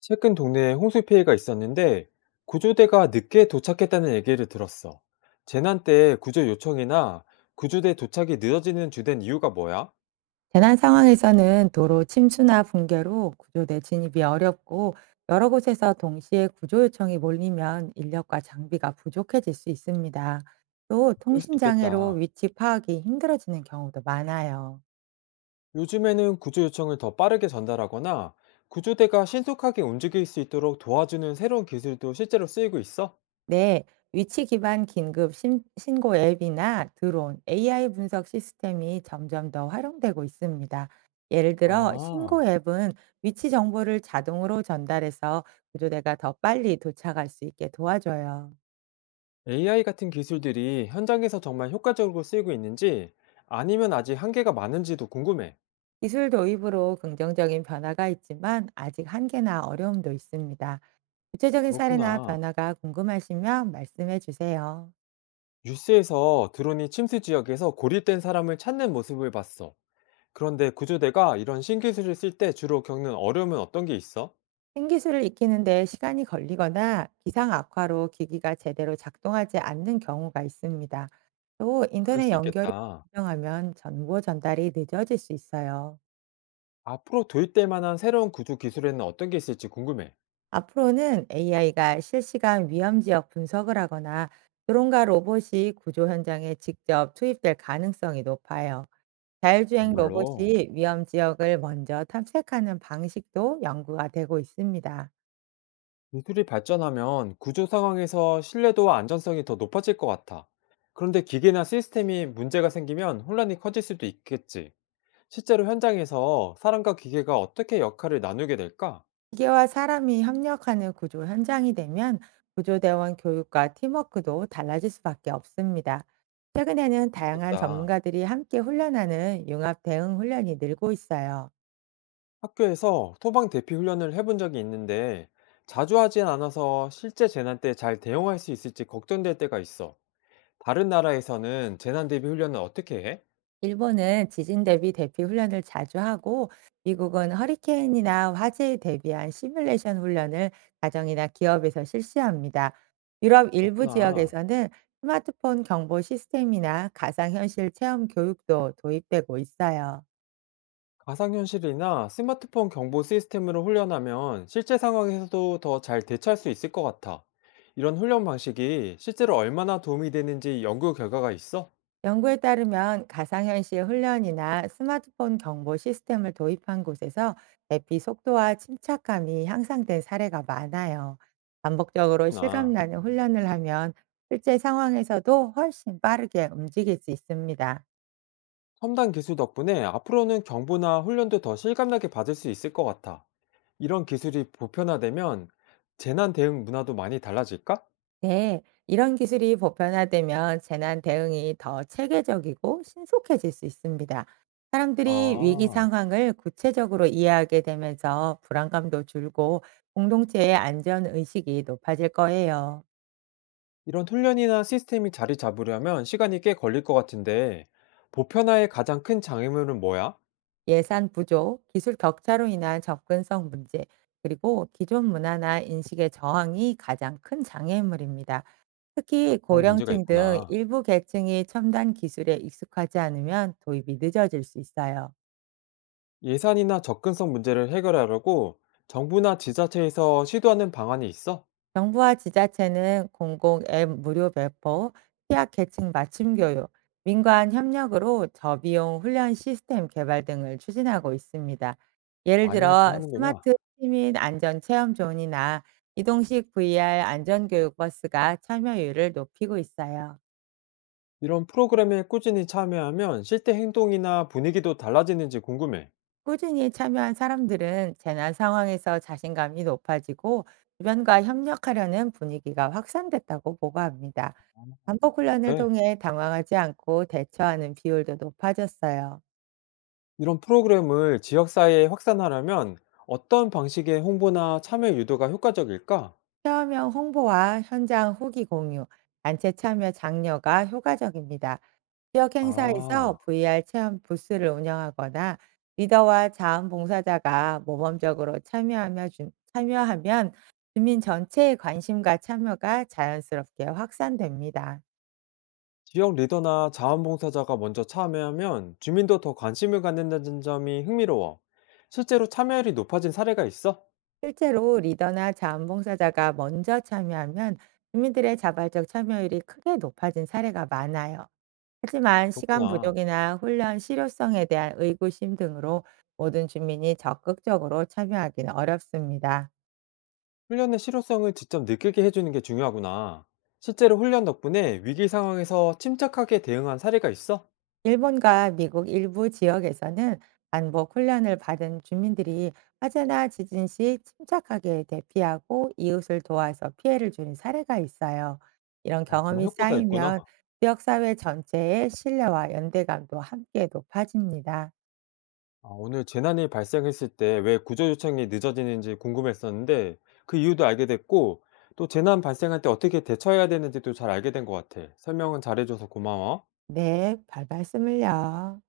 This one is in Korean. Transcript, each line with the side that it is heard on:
left: 최근 동네에 홍수 피해가 있었는데 구조대가 늦게 도착했다는 얘기를 들었어. 재난 때 구조 요청이나 구조대 도착이 늦어지는 주된 이유가 뭐야?
right: 재난 상황에서는 도로 침수나 붕괴로 구조대 진입이 어렵고, 여러 곳에서 동시에 구조 요청이 몰리면 인력과 장비가 부족해질 수 있습니다. 또
left: 그럴 수
right: 통신 장애로
left: 있겠다.
right: 위치 파악이 힘들어지는 경우도 많아요.
left: 요즘에는 구조 요청을 더 빠르게 전달하거나 구조대가 신속하게 움직일 수 있도록 도와주는 새로운 기술도 실제로 쓰이고 있어?
right: 네, 위치 기반 긴급 신고 앱이나 드론, AI 분석 시스템이 점점 더 활용되고 있습니다. 예를 들어 신고
left: 아,
right: 앱은 위치 정보를 자동으로 전달해서 구조대가 더 빨리 도착할 수 있게 도와줘요.
left: AI 같은 기술들이 현장에서 정말 효과적으로 쓰이고 있는지 아니면 아직 한계가 많은지도 궁금해.
right: 기술 도입으로 긍정적인 변화가 있지만, 아직 한계나 어려움도 있습니다. 구체적인 사례나
left: 그렇구나.
right: 변화가 궁금하시면 말씀해 주세요.
left: 뉴스에서 드론이 침수 지역에서 고립된 사람을 찾는 모습을 봤어. 그런데 구조대가 이런 신기술을 쓸 때 주로 겪는 어려움은 어떤 게 있어?
right: 신기술을 익히는데 시간이 걸리거나 기상 악화로 기기가 제대로 작동하지 않는 경우가 있습니다. 또
left: 그럴
right: 인터넷
left: 수
right: 연결이
left: 있겠다.
right: 불명하면 정보 전달이 늦어질 수 있어요.
left: 앞으로 도입될 만한 새로운 구조 기술에는 어떤 게 있을지 궁금해.
right: 앞으로는 AI가 실시간 위험 지역 분석을 하거나 드론과 로봇이 구조 현장에 직접 투입될 가능성이 높아요. 자율주행
left: 정말로.
right: 로봇이 위험 지역을 먼저 탐색하는 방식도 연구가 되고 있습니다.
left: 기술이 발전하면 구조 상황에서 신뢰도와 안전성이 더 높아질 것 같아. 그런데 기계나 시스템이 문제가 생기면 혼란이 커질 수도 있겠지. 실제로 현장에서 사람과 기계가 어떻게 역할을 나누게 될까?
right: 기계와 사람이 협력하는 구조 현장이 되면 구조대원 교육과 팀워크도 달라질 수밖에 없습니다. 최근에는 다양한
left: 그렇겠다.
right: 전문가들이 함께 훈련하는 융합 대응 훈련이 늘고 있어요.
left: 학교에서 토방 대피 훈련을 해본 적이 있는데 자주 하진 않아서 실제 재난 때 잘 대응할 수 있을지 걱정될 때가 있어. 다른 나라에서는 재난 대비 훈련을 어떻게 해?
right: 일본은 지진 대비 대피 훈련을 자주 하고, 미국은 허리케인이나 화재에 대비한 시뮬레이션 훈련을 가정이나 기업에서 실시합니다. 유럽 일부
left: 그렇구나.
right: 지역에서는 스마트폰 경보 시스템이나 가상현실 체험 교육도 도입되고 있어요.
left: 가상현실이나 스마트폰 경보 시스템으로 훈련하면 실제 상황에서도 더 잘 대처할 수 있을 것 같아. 이런 훈련 방식이 실제로 얼마나 도움이 되는지 연구 결과가 있어?
right: 연구에 따르면, 가상현실 훈련이나 스마트폰 경보 시스템을 도입한 곳에서 대피 속도와 침착감이 향상된 사례가 많아요. 반복적으로
left: 그렇구나.
right: 실감나는 훈련을 하면 실제 상황에서도 훨씬 빠르게 움직일 수 있습니다.
left: 첨단 기술 덕분에 앞으로는 정보나 훈련도 더 실감나게 받을 수 있을 것 같아. 이런 기술이 보편화되면 재난 대응 문화도 많이 달라질까?
right: 네, 이런 기술이 보편화되면 재난 대응이 더 체계적이고 신속해질 수 있습니다. 사람들이 위기
left: 아,
right: 상황을 구체적으로 이해하게 되면서 불안감도 줄고, 공동체의 안전 의식이 높아질 거예요.
left: 이런 훈련이나 시스템이 자리 잡으려면 시간이 꽤 걸릴 것 같은데, 보편화의 가장 큰 장애물은 뭐야?
right: 예산 부족, 기술 격차로 인한 접근성 문제, 그리고 기존 문화나 인식의 저항이 가장 큰 장애물입니다. 특히
left: 그런 문제가
right: 고령층 등
left: 있구나.
right: 일부 계층이 첨단 기술에 익숙하지 않으면 도입이 늦어질 수 있어요.
left: 예산이나 접근성 문제를 해결하려고 정부나 지자체에서 시도하는 방안이 있어?
right: 정부와 지자체는 공공 앱 무료 배포, 취약 계층 맞춤 교육, 민관 협력으로 저비용 훈련 시스템 개발 등을 추진하고 있습니다. 예를
left: 많이 하긴
right: 들어
left: 하는구나.
right: 스마트 시민 안전 체험 존이나 이동식 VR 안전 교육 버스가 참여율을 높이고 있어요.
left: 이런 프로그램에 꾸준히 참여하면 실제 행동이나 분위기도 달라지는지 궁금해.
right: 꾸준히 참여한 사람들은 재난 상황에서 자신감이 높아지고, 주변과 협력하려는 분위기가 확산됐다고 보고합니다. 반복 훈련을
left: 네.
right: 통해 당황하지 않고 대처하는 비율도 높아졌어요.
left: 이런 프로그램을 지역 사회에 확산하려면 어떤 방식의 홍보나 참여 유도가 효과적일까?
right: 체험형 홍보와 현장 후기 공유, 단체 참여 장려가 효과적입니다. 지역 행사에서
left: 아,
right: VR 체험 부스를 운영하거나 리더와 자원봉사자가 모범적으로 참여하며 참여하면 주민 전체의 관심과 참여가 자연스럽게 확산됩니다.
left: 지역 리더나 자원봉사자가 먼저 참여하면 주민도 더 관심을 갖는다는 점이 흥미로워. 실제로 참여율이 높아진 사례가 있어?
right: 실제로 리더나 자원봉사자가 먼저 참여하면 주민들의 자발적 참여율이 크게 높아진 사례가 많아요. 하지만 시간
left: 그렇구나.
right: 부족이나 훈련 실효성에 대한 의구심 등으로 모든 주민이 적극적으로 참여하기는 어렵습니다.
left: 훈련의 실효성을 직접 느끼게 해주는 게 중요하구나. 실제로 훈련 덕분에 위기 상황에서 침착하게 대응한 사례가 있어?
right: 일본과 미국 일부 지역에서는 반복 훈련을 받은 주민들이 화재나 지진 시 침착하게 대피하고 이웃을 도와서 피해를 줄인 사례가 있어요. 이런
left: 아, 정말
right: 경험이
left: 효과가 있구나.
right: 쌓이면 지역사회 전체의 신뢰와 연대감도 함께 높아집니다.
left: 아, 오늘 재난이 발생했을 때 왜 구조 요청이 늦어지는지 궁금했었는데 그 이유도 알게 됐고 또 재난 발생할 때 어떻게 대처해야 되는지도 잘 알게 된 것 같아. 설명은 잘해줘서 고마워.
right: 네, 발 말씀을요.